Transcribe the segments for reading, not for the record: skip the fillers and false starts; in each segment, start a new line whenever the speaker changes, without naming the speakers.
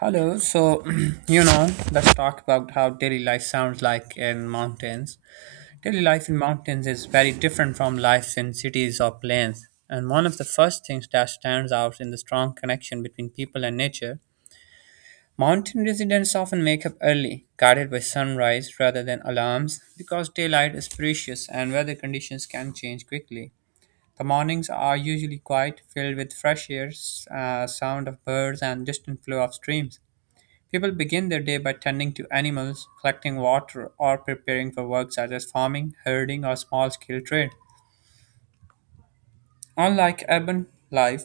Hello. So, let's talk about how daily life sounds like in mountains. Daily life in mountains is very different from life in cities or plains. And one of the first things that stands out in the strong connection between people and nature. Mountain residents often wake up early, guided by sunrise rather than alarms, because daylight is precious and weather conditions can change quickly. The mornings are usually quiet, filled with fresh air, sound of birds, and distant flow of streams. People begin their day by tending to animals, collecting water, or preparing for work such as farming, herding, or small scale trade. Unlike urban life,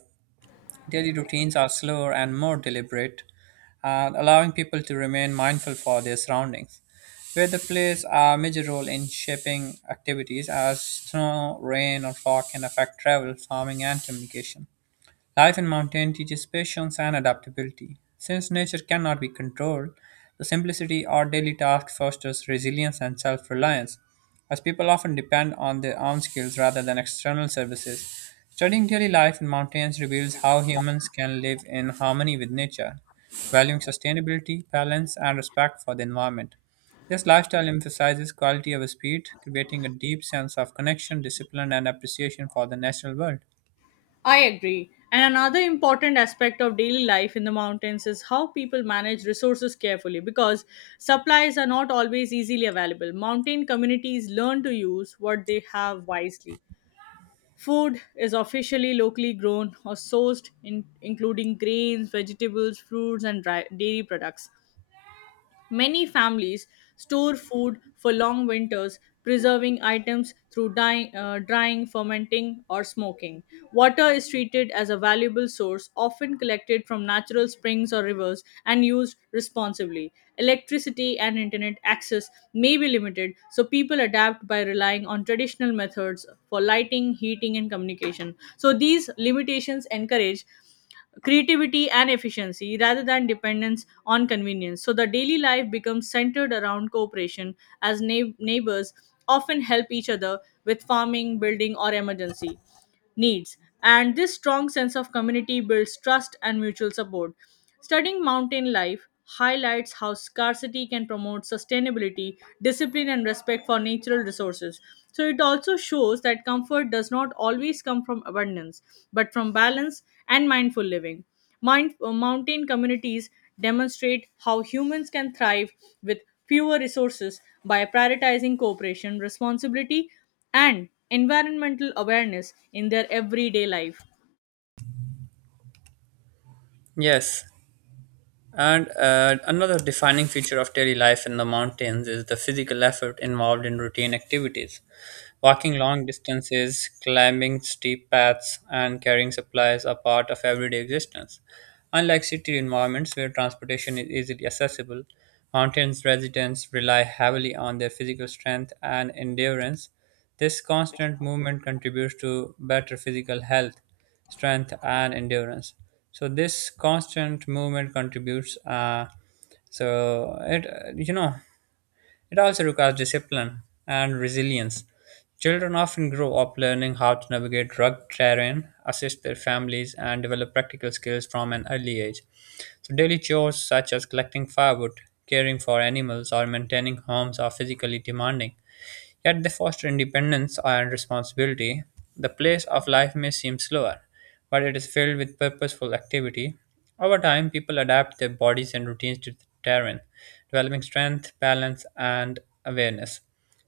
daily routines are slower and more deliberate, allowing people to remain mindful for their surroundings, where they plays a major role in shaping activities as snow, rain, or fog can affect travel, farming, and communication. Life in mountain teaches patience and adaptability. Since nature cannot be controlled, the simplicity our daily task fosters resilience and self-reliance, as people often depend on their own skills rather than external services. Studying daily life in mountains reveals how humans can live in harmony with nature, valuing sustainability, balance, and respect for the environment. This lifestyle emphasizes quality over speed, creating a deep sense of connection, discipline, and appreciation for the natural world.
I agree. And another important aspect of daily life in the mountains is how people manage resources carefully because supplies are not always easily available. Mountain communities learn to use what they have wisely. Food is officially locally grown or sourced, including grains, vegetables, fruits, and dairy products. Many families store food for long winters, preserving items through drying, fermenting, or smoking. Water is treated as a valuable source, often collected from natural springs or rivers and used responsibly. Electricity and internet access may be limited, so people adapt by relying on traditional methods for lighting, heating, and communication. So, these limitations encourage creativity and efficiency rather than dependence on convenience. So the daily life becomes centered around cooperation as neighbors often help each other with farming, building, or emergency needs. And this strong sense of community builds trust and mutual support. Studying mountain life highlights how scarcity can promote sustainability, discipline, and respect for natural resources. So, it also shows that comfort does not always come from abundance, but from balance and mindful living. Mountain communities demonstrate how humans can thrive with fewer resources by prioritizing cooperation, responsibility, and environmental awareness in their everyday life.
Yes, and another defining feature of daily life in the mountains is the physical effort involved in routine activities. Walking long distances, climbing steep paths, and carrying supplies are part of everyday existence. Unlike city environments where transportation is easily accessible, mountains residents rely heavily on their physical strength and endurance. This constant movement contributes to better physical health strength and endurance, so this constant movement contributes so it you know it Also requires discipline and resilience. Children often grow up learning how to navigate rugged terrain, assist their families, and develop practical skills from an early age. So daily chores such as collecting firewood, caring for animals, or maintaining homes are physically demanding. Yet they foster independence and responsibility. The pace of life may seem slower, but it is filled with purposeful activity. Over time, people adapt their bodies and routines to the terrain, developing strength, balance, and awareness.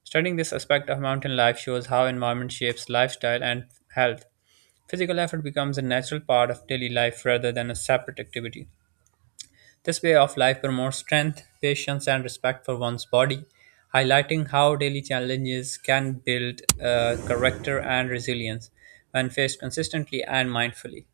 Studying this aspect of mountain life shows how environment shapes lifestyle and health. Physical effort becomes a natural part of daily life rather than a separate activity. This way of life promotes strength, patience, and respect for one's body, highlighting how daily challenges can build character and resilience when faced consistently and mindfully.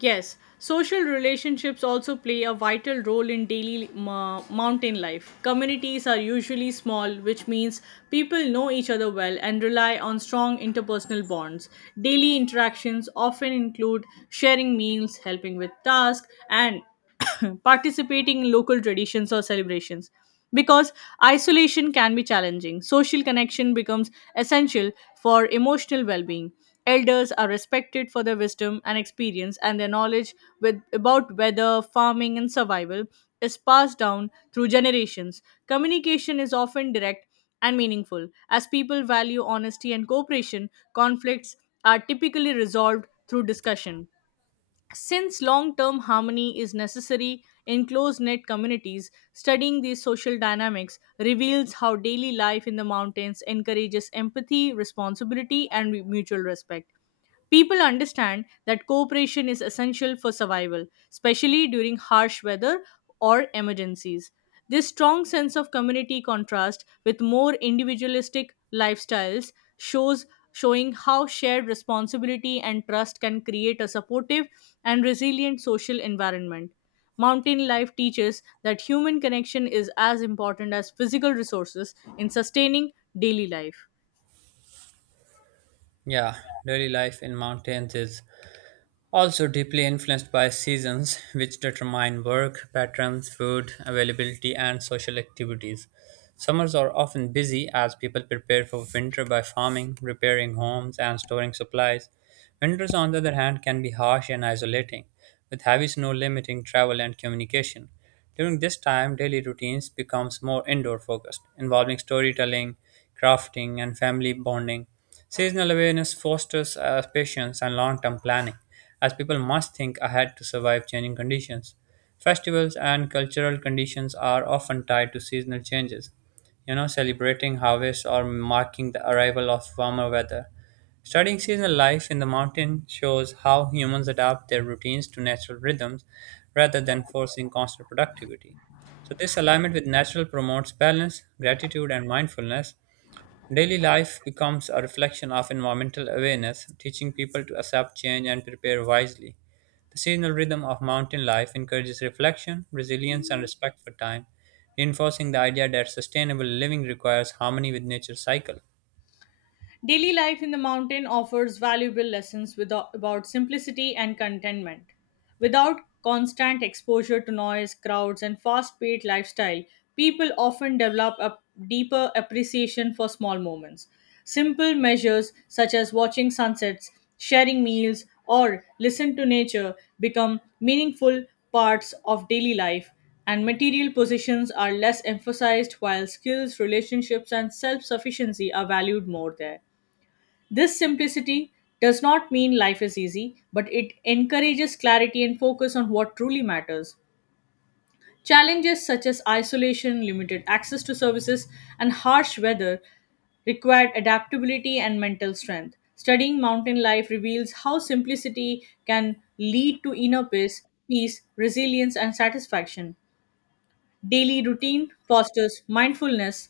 Yes, social relationships also play a vital role in daily mountain life. Communities are usually small, which means people know each other well and rely on strong interpersonal bonds. Daily interactions often include sharing meals, helping with tasks, and participating in local traditions or celebrations. Because isolation can be challenging, social connection becomes essential for emotional well being. Elders are respected for their wisdom and experience, and their knowledge about weather, farming, and survival is passed down through generations. Communication is often direct and meaningful. As people value honesty and cooperation, conflicts are typically resolved through discussion. Since long term harmony is necessary in close knit communities, studying these social dynamics reveals how daily life in the mountains encourages empathy, responsibility, and mutual respect. People understand that cooperation is essential for survival, especially during harsh weather or emergencies. This strong sense of community contrasts with more individualistic lifestyles shows showing how shared responsibility and trust can create a supportive and resilient social environment. Mountain life teaches that human connection is as important as physical resources in sustaining daily life.
Yeah, daily life in mountains is also deeply influenced by seasons, which determine work patterns, food availability, and social activities. Summers are often busy as people prepare for winter by farming, repairing homes, and storing supplies. Winters, on the other hand, can be harsh and isolating, with heavy snow limiting travel and communication. During this time, daily routines becomes more indoor focused, involving storytelling, crafting, and family bonding. Seasonal awareness fosters patience and long-term planning, as people must think ahead to survive changing conditions. Festivals and cultural conditions are often tied to seasonal changes, celebrating harvest or marking the arrival of warmer weather. Studying seasonal life in the mountain shows how humans adapt their routines to natural rhythms rather than forcing constant productivity. So, this alignment with natural promotes balance, gratitude, and mindfulness. Daily life becomes a reflection of environmental awareness, teaching people to accept change and prepare wisely. The seasonal rhythm of mountain life encourages reflection, resilience, and respect for time, reinforcing the idea that sustainable living requires harmony with nature's cycle.
Daily life in the mountain offers valuable lessons without, about simplicity and contentment. Without constant exposure to noise, crowds, and fast paced lifestyle, people often develop a deeper appreciation for small moments. Simple measures such as watching sunsets, sharing meals, or listen to nature become meaningful parts of daily life, and material possessions are less emphasized while skills, relationships, and self sufficiency are valued more there. This simplicity does not mean life is easy, but it encourages clarity and focus on what truly matters. Challenges such as isolation, limited access to services, and harsh weather required adaptability and mental strength. Studying mountain life reveals how simplicity can lead to inner peace, resilience, and satisfaction. Daily routine fosters mindfulness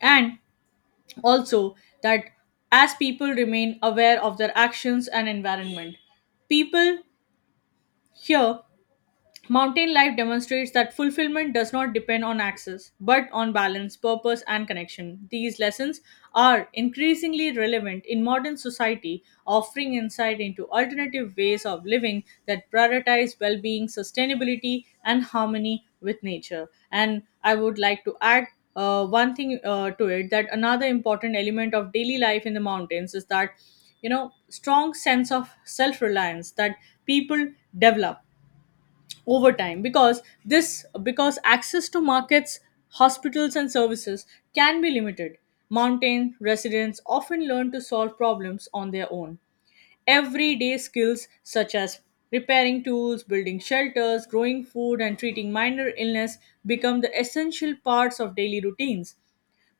and also that as people remain aware of their actions and environment people here. Mountain life demonstrates that fulfillment does not depend on access, but on balance, purpose, and connection. These lessons are increasingly relevant in modern society, offering insight into alternative ways of living that prioritize well being, sustainability, and harmony with nature. And I would like to add one thing to it that another important element of daily life in the mountains is that you know strong sense of self reliance that people develop over time because this because access to markets, hospitals, and services can be limited. Mountain residents often learn to solve problems on their own. Everyday skills such as repairing tools, building shelters, growing food, and treating minor illness become the essential parts of daily routines.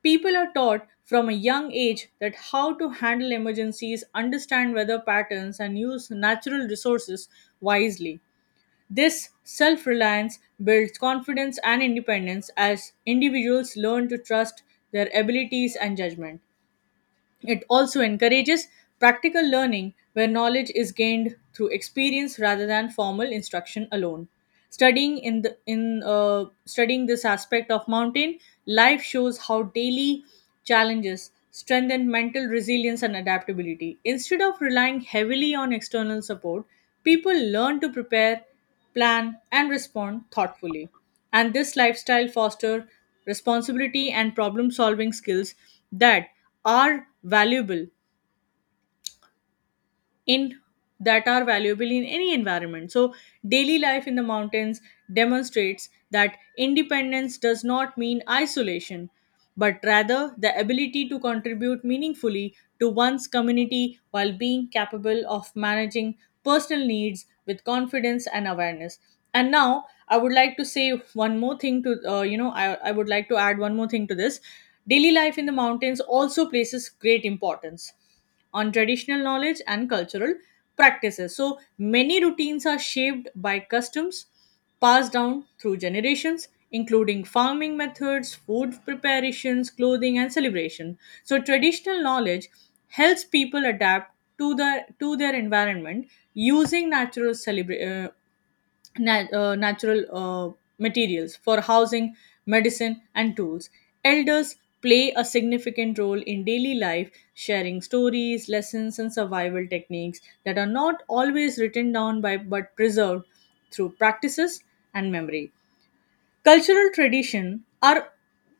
People are taught from a young age that how to handle emergencies, understand weather patterns, and use natural resources wisely. This self reliance builds confidence and independence as individuals learn to trust their abilities and judgment. It also encourages practical learning where knowledge is gained through experience rather than formal instruction alone. Studying in the in Studying this aspect of mountain life shows how daily challenges strengthen mental resilience and adaptability. Instead of relying heavily on external support, people learn to prepare, plan, and respond thoughtfully. And this lifestyle fosters responsibility and problem solving skills that are valuable in that are valuable in any environment. So daily life in the mountains demonstrates that independence does not mean isolation, but rather the ability to contribute meaningfully to one's community while being capable of managing personal needs with confidence and awareness. And now I would like to say one more thing to I would like to add one more thing to this. Daily life in the mountains also places great importance on traditional knowledge and cultural practices. So many routines are shaped by customs passed down through generations, including farming methods, food preparations, clothing, and celebration. So traditional knowledge helps people adapt to their environment, using natural materials for housing, medicine, and tools. Elders play a significant role in daily life, sharing stories, lessons, and survival techniques that are not always written down by but preserved through practices and memory. Cultural tradition are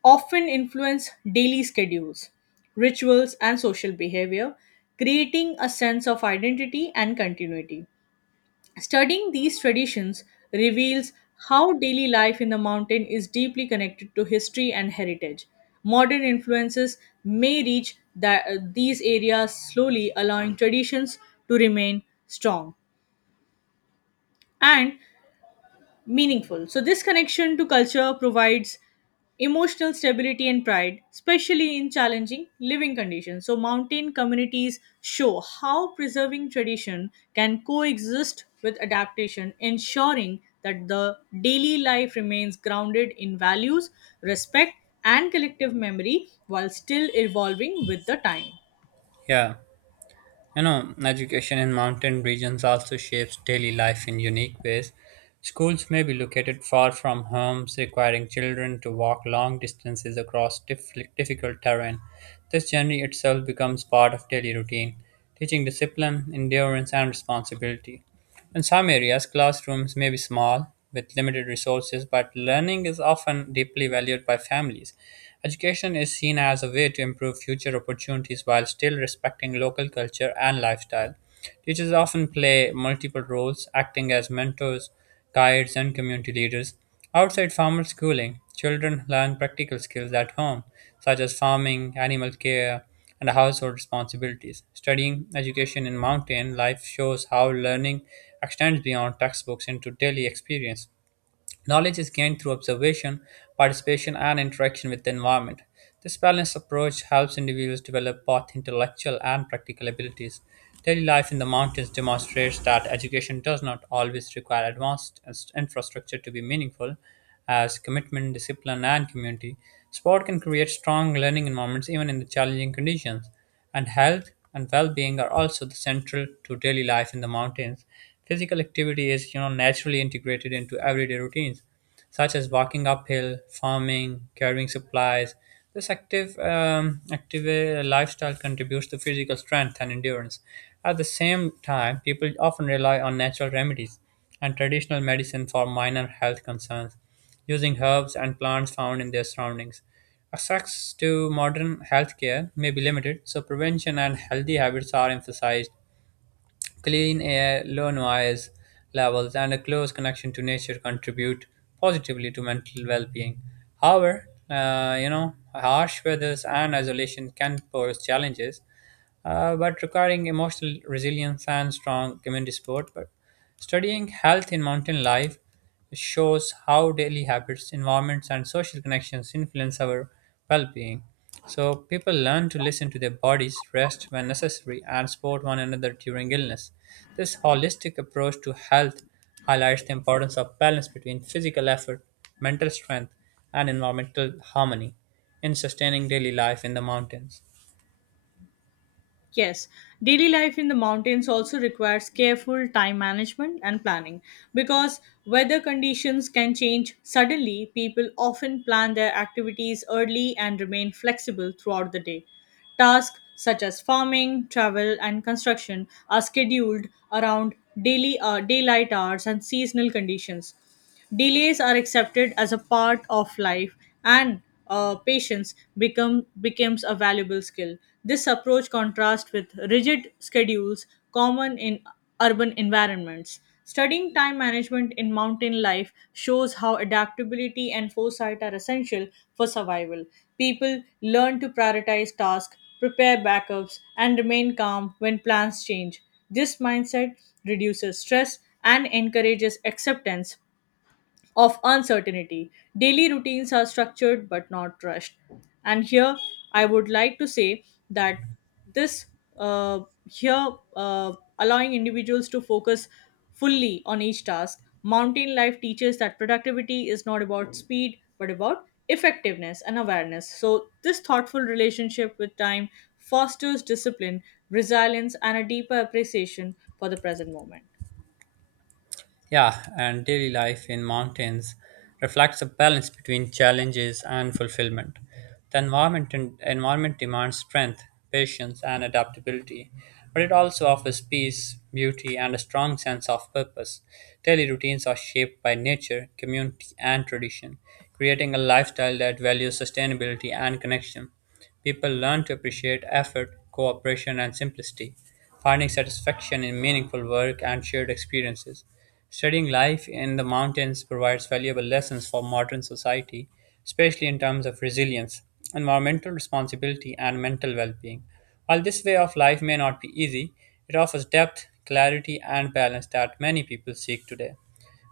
often influence daily schedules, rituals, and social behavior, creating a sense of identity and continuity. Studying these traditions reveals how daily life in the mountain is deeply connected to history and heritage. Modern influences may reach these areas slowly, allowing traditions to remain strong. And meaningful. So, this connection to culture provides emotional stability and pride, especially in challenging living conditions. So, mountain communities show how preserving tradition can coexist with adaptation, ensuring that the daily life remains grounded in values, respect, and collective memory while still evolving with the time.
Yeah. You know, education in mountain regions also shapes daily life in unique ways. Schools may be located far from homes, requiring children to walk long distances across difficult terrain. This journey itself becomes part of daily routine, teaching discipline, endurance, and responsibility. In some areas, classrooms may be small, with limited resources, but learning is often deeply valued by families. Education is seen as a way to improve future opportunities while still respecting local culture and lifestyle. Teachers often play multiple roles, acting as mentors, guides, and community leaders. Outside formal schooling, children learn practical skills at home, such as farming, animal care, and household responsibilities. Studying education in mountain life shows how learning extends beyond textbooks into daily experience. Knowledge is gained through observation, participation, and interaction with the environment. This balanced approach helps individuals develop both intellectual and practical abilities. Daily life in the mountains demonstrates that education does not always require advanced infrastructure to be meaningful, as commitment, discipline, and community. Sport can create strong learning environments even in the challenging conditions, and health and well-being are also the central to daily life in the mountains. Physical activity is, naturally integrated into everyday routines, such as walking uphill, farming, carrying supplies. This active lifestyle contributes to physical strength and endurance. At the same time, people often rely on natural remedies and traditional medicine for minor health concerns, using herbs and plants found in their surroundings. Access to modern healthcare may be limited, so prevention and healthy habits are emphasized. Clean air, low noise levels, and a close connection to nature contribute positively to mental well being. However, harsh weathers and isolation can pose challenges, but requiring emotional resilience and strong community support. But studying health in mountain life which shows how daily habits, environments, and social connections influence our well being. So, people learn to listen to their bodies, rest when necessary, and support one another during illness. This holistic approach to health highlights the importance of balance between physical effort, mental strength, and environmental harmony in sustaining daily life in the mountains.
Yes, daily life in the mountains also requires careful time management and planning because weather conditions can change suddenly. People often plan their activities early and remain flexible throughout the day. Tasks such as farming, travel, and construction are scheduled around daily daylight hours and seasonal conditions. Delays are accepted as a part of life, and patience becomes a valuable skill. This approach contrasts with rigid schedules common in urban environments. Studying time management in mountain life shows how adaptability and foresight are essential for survival. People learn to prioritize tasks, prepare backups, and remain calm when plans change. This mindset reduces stress and encourages acceptance of uncertainty. Daily routines are structured but not rushed. And here I would like to say that this here uh, allowing individuals to focus fully on each task. Mountain life teaches that productivity is not about speed but about effectiveness and awareness. So this thoughtful relationship with time fosters discipline, resilience, and a deeper appreciation for the present moment.
Yeah, and daily life in mountains reflects a balance between challenges and fulfillment. The environment demands strength, patience, and adaptability, but it also offers peace, beauty, and a strong sense of purpose. Daily routines are shaped by nature, community, and tradition, creating a lifestyle that values sustainability and connection. People learn to appreciate effort, cooperation, and simplicity, finding satisfaction in meaningful work and shared experiences. Studying life in the mountains provides valuable lessons for modern society, especially in terms of resilience, environmental responsibility, and mental well being. While this way of life may not be easy, it offers depth, clarity, and balance that many people seek today.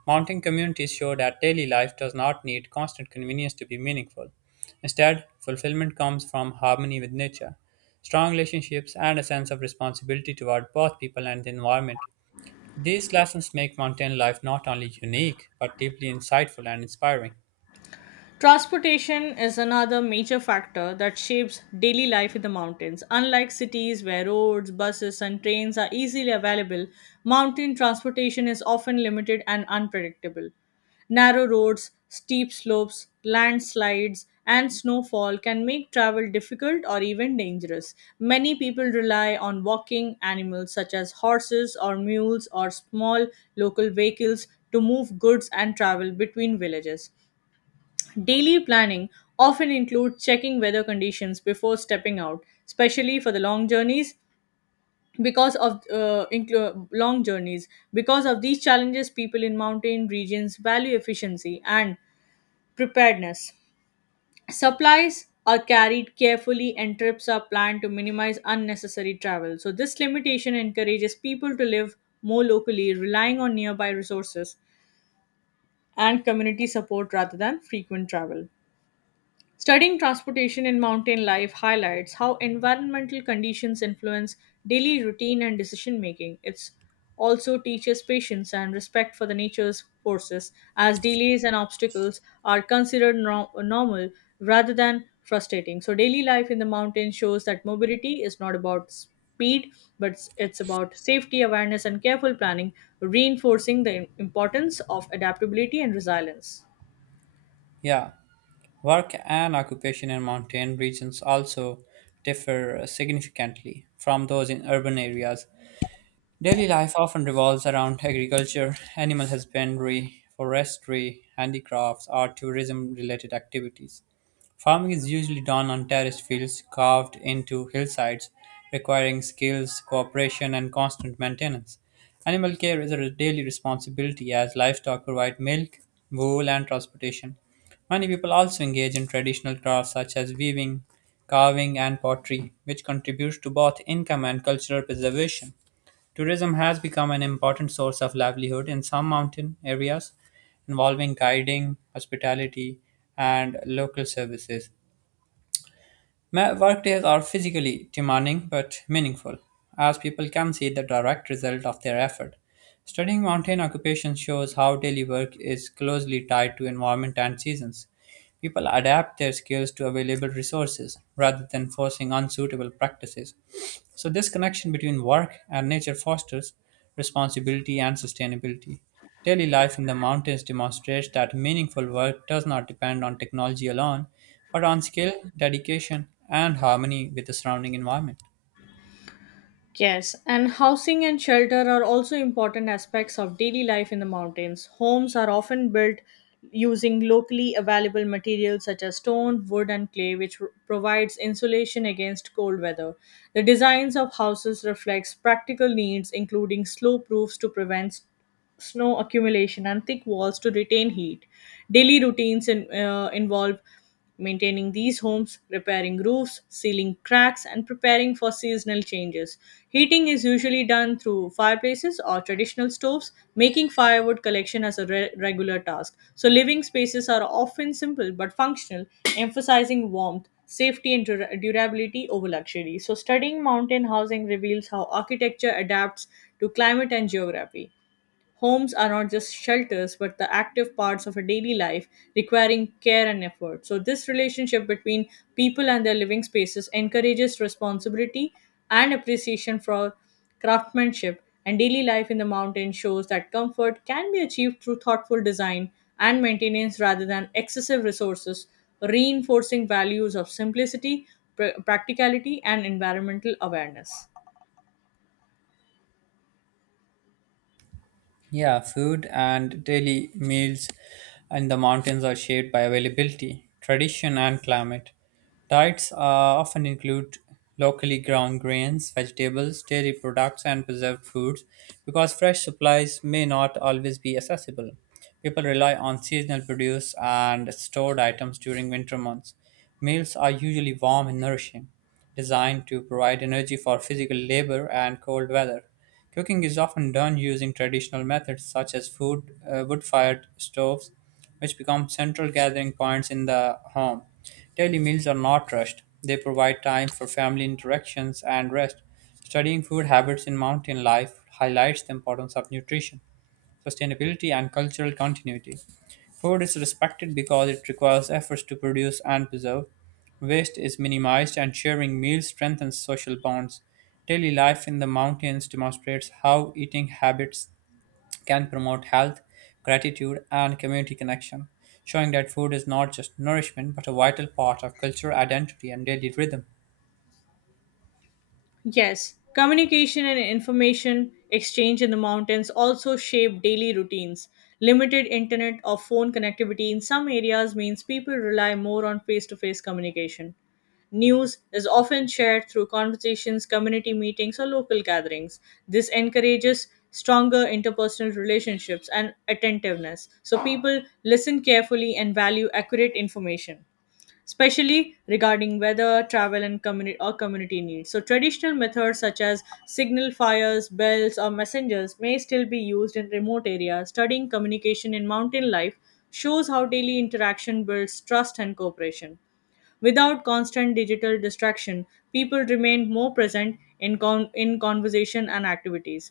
Mountain communities show that daily life does not need constant convenience to be meaningful. Instead, fulfillment comes from harmony with nature, strong relationships, and a sense of responsibility toward both people and the environment. These lessons make mountain life not only unique, but deeply insightful and inspiring.
Transportation is another major factor that shapes daily life in the mountains. Unlike cities where roads, buses, and trains are easily available, mountain transportation is often limited and unpredictable. Narrow roads, steep slopes, landslides, and snowfall can make travel difficult or even dangerous. Many people rely on walking animals such as horses or mules or small local vehicles to move goods and travel between villages. Daily planning often includes checking weather conditions before stepping out, especially for the long journeys. Because of these challenges, people in mountain regions value efficiency and preparedness. Supplies are carried carefully, and trips are planned to minimize unnecessary travel. So, this limitation encourages people to live more locally, relying on nearby resources and community support rather than frequent travel. Studying transportation in mountain life highlights how environmental conditions influence daily routine and decision making. It also teaches patience and respect for the nature's forces, as delays and obstacles are considered normal rather than frustrating. So, daily life in the mountains shows that mobility is not about speed, but it's about safety, awareness, and careful planning, reinforcing the importance of adaptability and resilience.
Yeah, work and occupation in mountain regions also differ significantly from those in urban areas. Daily life often revolves around agriculture, animal husbandry, forestry, handicrafts, or tourism related activities. Farming is usually done on terraced fields carved into hillsides, requiring skills, cooperation, and constant maintenance. Animal care is a daily responsibility as livestock provide milk, wool, and transportation. Many people also engage in traditional crafts such as weaving, carving, and pottery, which contributes to both income and cultural preservation. Tourism has become an important source of livelihood in some mountain areas, involving guiding, hospitality, and local services. My Workdays are physically demanding but meaningful, as people can see the direct result of their effort. Studying mountain occupations shows how daily work is closely tied to environment and seasons. People adapt their skills to available resources rather than forcing unsuitable practices. So, this connection between work and nature fosters responsibility and sustainability. Daily life in the mountains demonstrates that meaningful work does not depend on technology alone, but on skill, dedication, and harmony with the surrounding environment.
Yes, and housing and shelter are also important aspects of daily life in the mountains. Homes are often built using locally available materials such as stone, wood, and clay, which provides insulation against cold weather. The designs of houses reflects practical needs, including slope roofs to prevent snow accumulation and thick walls to retain heat. Daily routines involve maintaining these homes, repairing roofs, sealing cracks, and preparing for seasonal changes. Heating is usually done through fireplaces or traditional stoves, making firewood collection as a regular task. So, living spaces are often simple but functional, emphasizing warmth. Safety and durability over luxury. So, studying mountain housing reveals how architecture adapts to climate and geography. Homes are not just shelters, but the active parts of a daily life requiring care and effort. So, this relationship between people and their living spaces encourages responsibility and appreciation for craftsmanship, and daily life in the mountain shows that comfort can be achieved through thoughtful design and maintenance rather than excessive resources, reinforcing values of simplicity, practicality, and environmental awareness.
Yeah, food and daily meals in the mountains are shaped by availability, tradition, and climate. Diets often include locally grown grains, vegetables, dairy products, and preserved foods because fresh supplies may not always be accessible. People rely on seasonal produce and stored items during winter months. Meals are usually warm and nourishing, designed to provide energy for physical labor and cold weather. Cooking is often done using traditional methods such as wood-fired stoves, which become central gathering points in the home. Daily meals are not rushed. They provide time for family interactions and rest. Studying food habits in mountain life highlights the importance of nutrition, sustainability, and cultural continuity. Food is respected because it requires efforts to produce and preserve. Waste is minimized, and sharing meals strengthens social bonds. Daily life in the mountains demonstrates how eating habits can promote health, gratitude, and community connection, showing that food is not just nourishment but a vital part of cultural identity and daily rhythm.
Yes, communication and information exchange in the mountains also shape daily routines. Limited internet or phone connectivity in some areas means people rely more on face to face communication. News is often shared through conversations, community meetings, or local gatherings. This encourages stronger interpersonal relationships and attentiveness, so people listen carefully and value accurate information especially regarding weather, travel, and community or community needs. So traditional methods such as signal fires, bells, or messengers may still be used in remote areas. Studying communication in mountain life shows how daily interaction builds trust and cooperation. Without constant digital distraction, people remain more present in conversation and activities.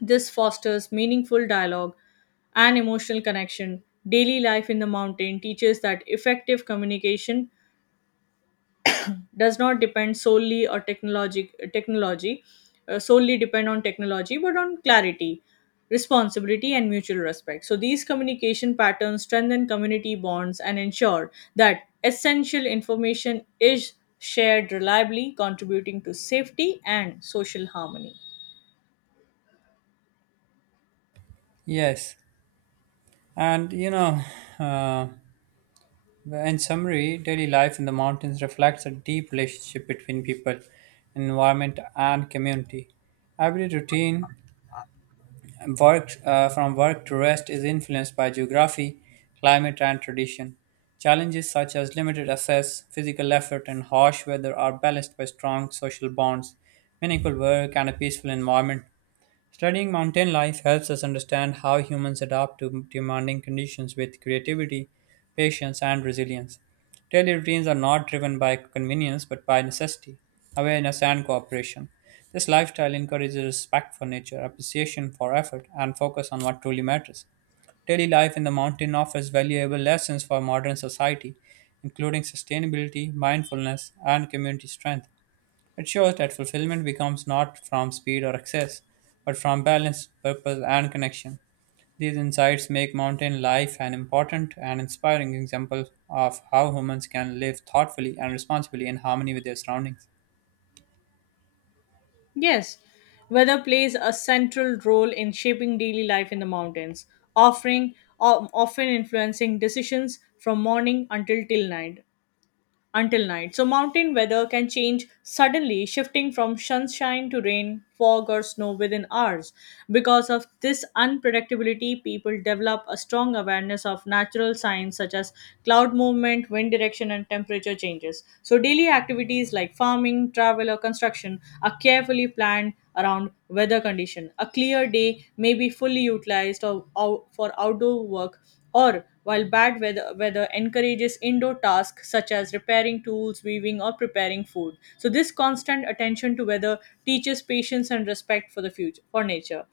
This fosters meaningful dialogue and emotional connection. Daily life in the mountain teaches that effective communication does not depend solely or technology, solely depend on technology but on clarity, responsibility and mutual respect, so these communication patterns strengthen community bonds and ensure that essential information is shared reliably, contributing to safety and social harmony.
Yes, and uh, in summary, daily life in the mountains reflects a deep relationship between people, environment, and community. Every routine, Work from work to rest is influenced by geography, climate, and tradition. Challenges such as limited access, physical effort, and harsh weather are balanced by strong social bonds, meaningful work, and a peaceful environment. Studying mountain life helps us understand how humans adapt to demanding conditions with creativity, patience, and resilience. Daily routines are not driven by convenience but by necessity, awareness, and cooperation. This lifestyle encourages respect for nature, appreciation for effort, and focus on what truly matters. Daily life in the mountain offers valuable lessons for modern society, including sustainability, mindfulness, and community strength. It shows that fulfillment becomes not from speed or access, but from balance, purpose, and connection. These insights make mountain life an important and inspiring example of how humans can live thoughtfully and responsibly in harmony with their surroundings.
Yes, weather plays a central role in shaping daily life in the mountains, offering often influencing decisions from morning until till night. Until night. So, mountain weather can change suddenly, shifting from sunshine to rain, fog, or snow within hours. Because of this unpredictability, people develop a strong awareness of natural signs such as cloud movement, wind direction, and temperature changes. So, daily activities like farming, travel, or construction are carefully planned around weather condition. A clear day may be fully utilized or for outdoor work, while bad weather encourages indoor tasks such as repairing tools, weaving, or preparing food. So, this constant attention to weather teaches patience and respect for the future for nature.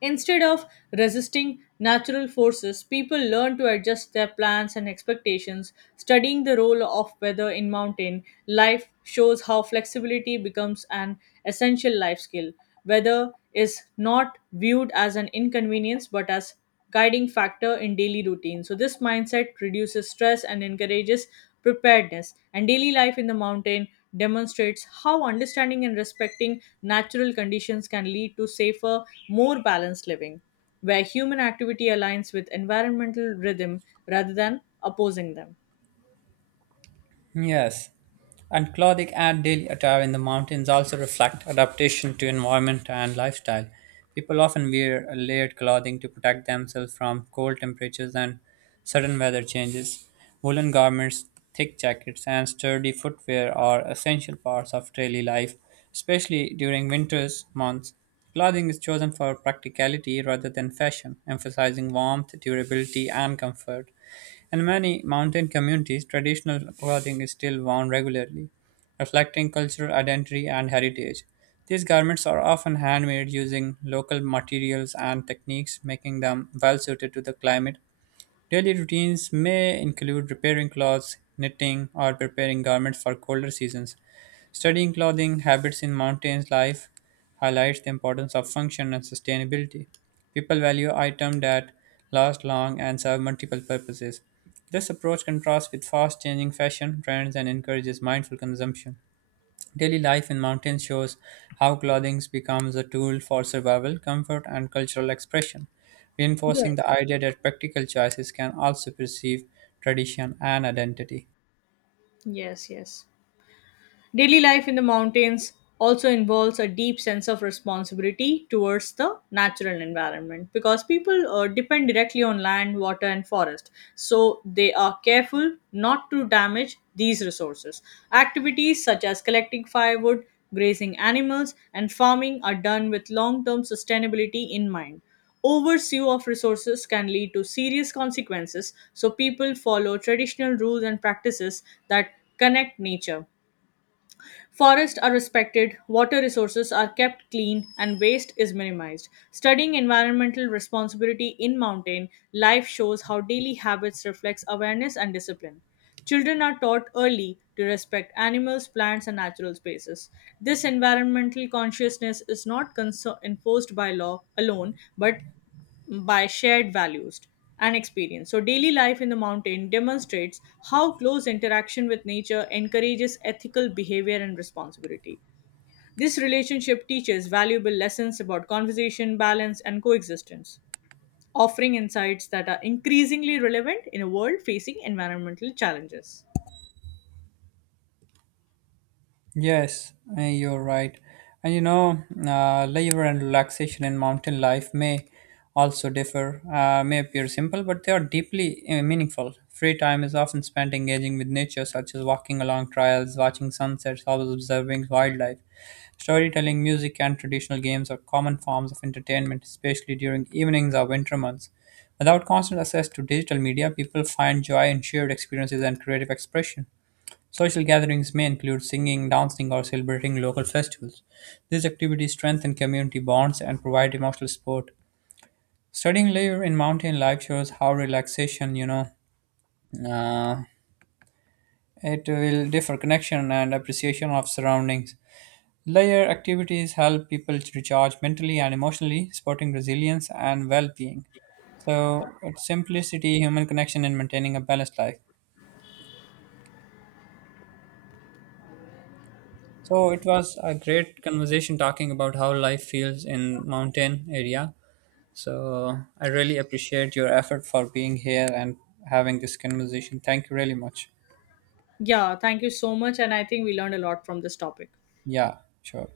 Instead of resisting natural forces, people learn to adjust their plans and expectations. Studying the role of weather in mountain life shows how flexibility becomes an essential life skill. Weather is not viewed as an inconvenience but as guiding factor in daily routine. So this mindset reduces stress and encourages preparedness. And daily life in the mountain demonstrates how understanding and respecting natural conditions can lead to safer, more balanced living, where human activity aligns with environmental rhythm rather than opposing them.
Yes, and clothing and daily attire in the mountains also reflect adaptation to environment and lifestyle. People often wear layered clothing to protect themselves from cold temperatures and sudden weather changes. Woolen garments, thick jackets, and sturdy footwear are essential parts of daily life, especially during winter's months. Clothing is chosen for practicality rather than fashion, emphasizing warmth, durability, and comfort. In many mountain communities, traditional clothing is still worn regularly, reflecting cultural identity and heritage. These garments are often handmade using local materials and techniques, making them well suited to the climate. Daily routines may include repairing clothes, knitting, or preparing garments for colder seasons. Studying clothing habits in mountains life highlights the importance of function and sustainability. People value items that last long and serve multiple purposes. This approach contrasts with fast changing fashion trends and encourages mindful consumption. Daily life in mountains shows how clothing becomes a tool for survival, comfort, and cultural expression, reinforcing the
Yes.
idea that practical choices can also perceive tradition and identity.
Yes, yes. Daily life in the mountains also involves a deep sense of responsibility towards the natural environment because people depend directly on land, water, and forest. So they are careful not to damage these resources. Activities such as collecting firewood, grazing animals, and farming are done with long term sustainability in mind. Oversue of resources can lead to serious consequences, so people follow traditional rules and practices that connect nature. Forests are respected, water resources are kept clean, and waste is minimized. Studying environmental responsibility in mountain life shows how daily habits reflects awareness and discipline. Children are taught early to respect animals, plants, and natural spaces. This environmental consciousness is not enforced by law alone, but by shared values and experience. So, daily life in the mountain demonstrates how close interaction with nature encourages ethical behavior and responsibility. This relationship teaches valuable lessons about conversation, balance, and coexistence, offering insights that are increasingly relevant in a world facing environmental challenges.
Yes, you're right. And labor and relaxation in mountain life may also differ, may appear simple, but they are deeply meaningful. Free time is often spent engaging with nature, such as walking along trails, watching sunsets, or observing wildlife. Storytelling, music, and traditional games are common forms of entertainment, especially during evenings or winter months. Without constant access to digital media, people find joy in shared experiences and creative expression. Social gatherings may include singing, dancing, or celebrating local festivals. These activities strengthen community bonds and provide emotional support. Studying layer in mountain life shows how relaxation, uh, it will differ connection and appreciation of surroundings. Layer activities help people to recharge mentally and emotionally, supporting resilience and well-being. So, it's simplicity, human connection, and maintaining a balanced life. So it was a great conversation talking about how life feels in mountain area. So I really appreciate your effort for being here and having this conversation. Thank you really much.
Yeah, thank you so much, and I think we learned a lot from this topic.
Yeah, sure.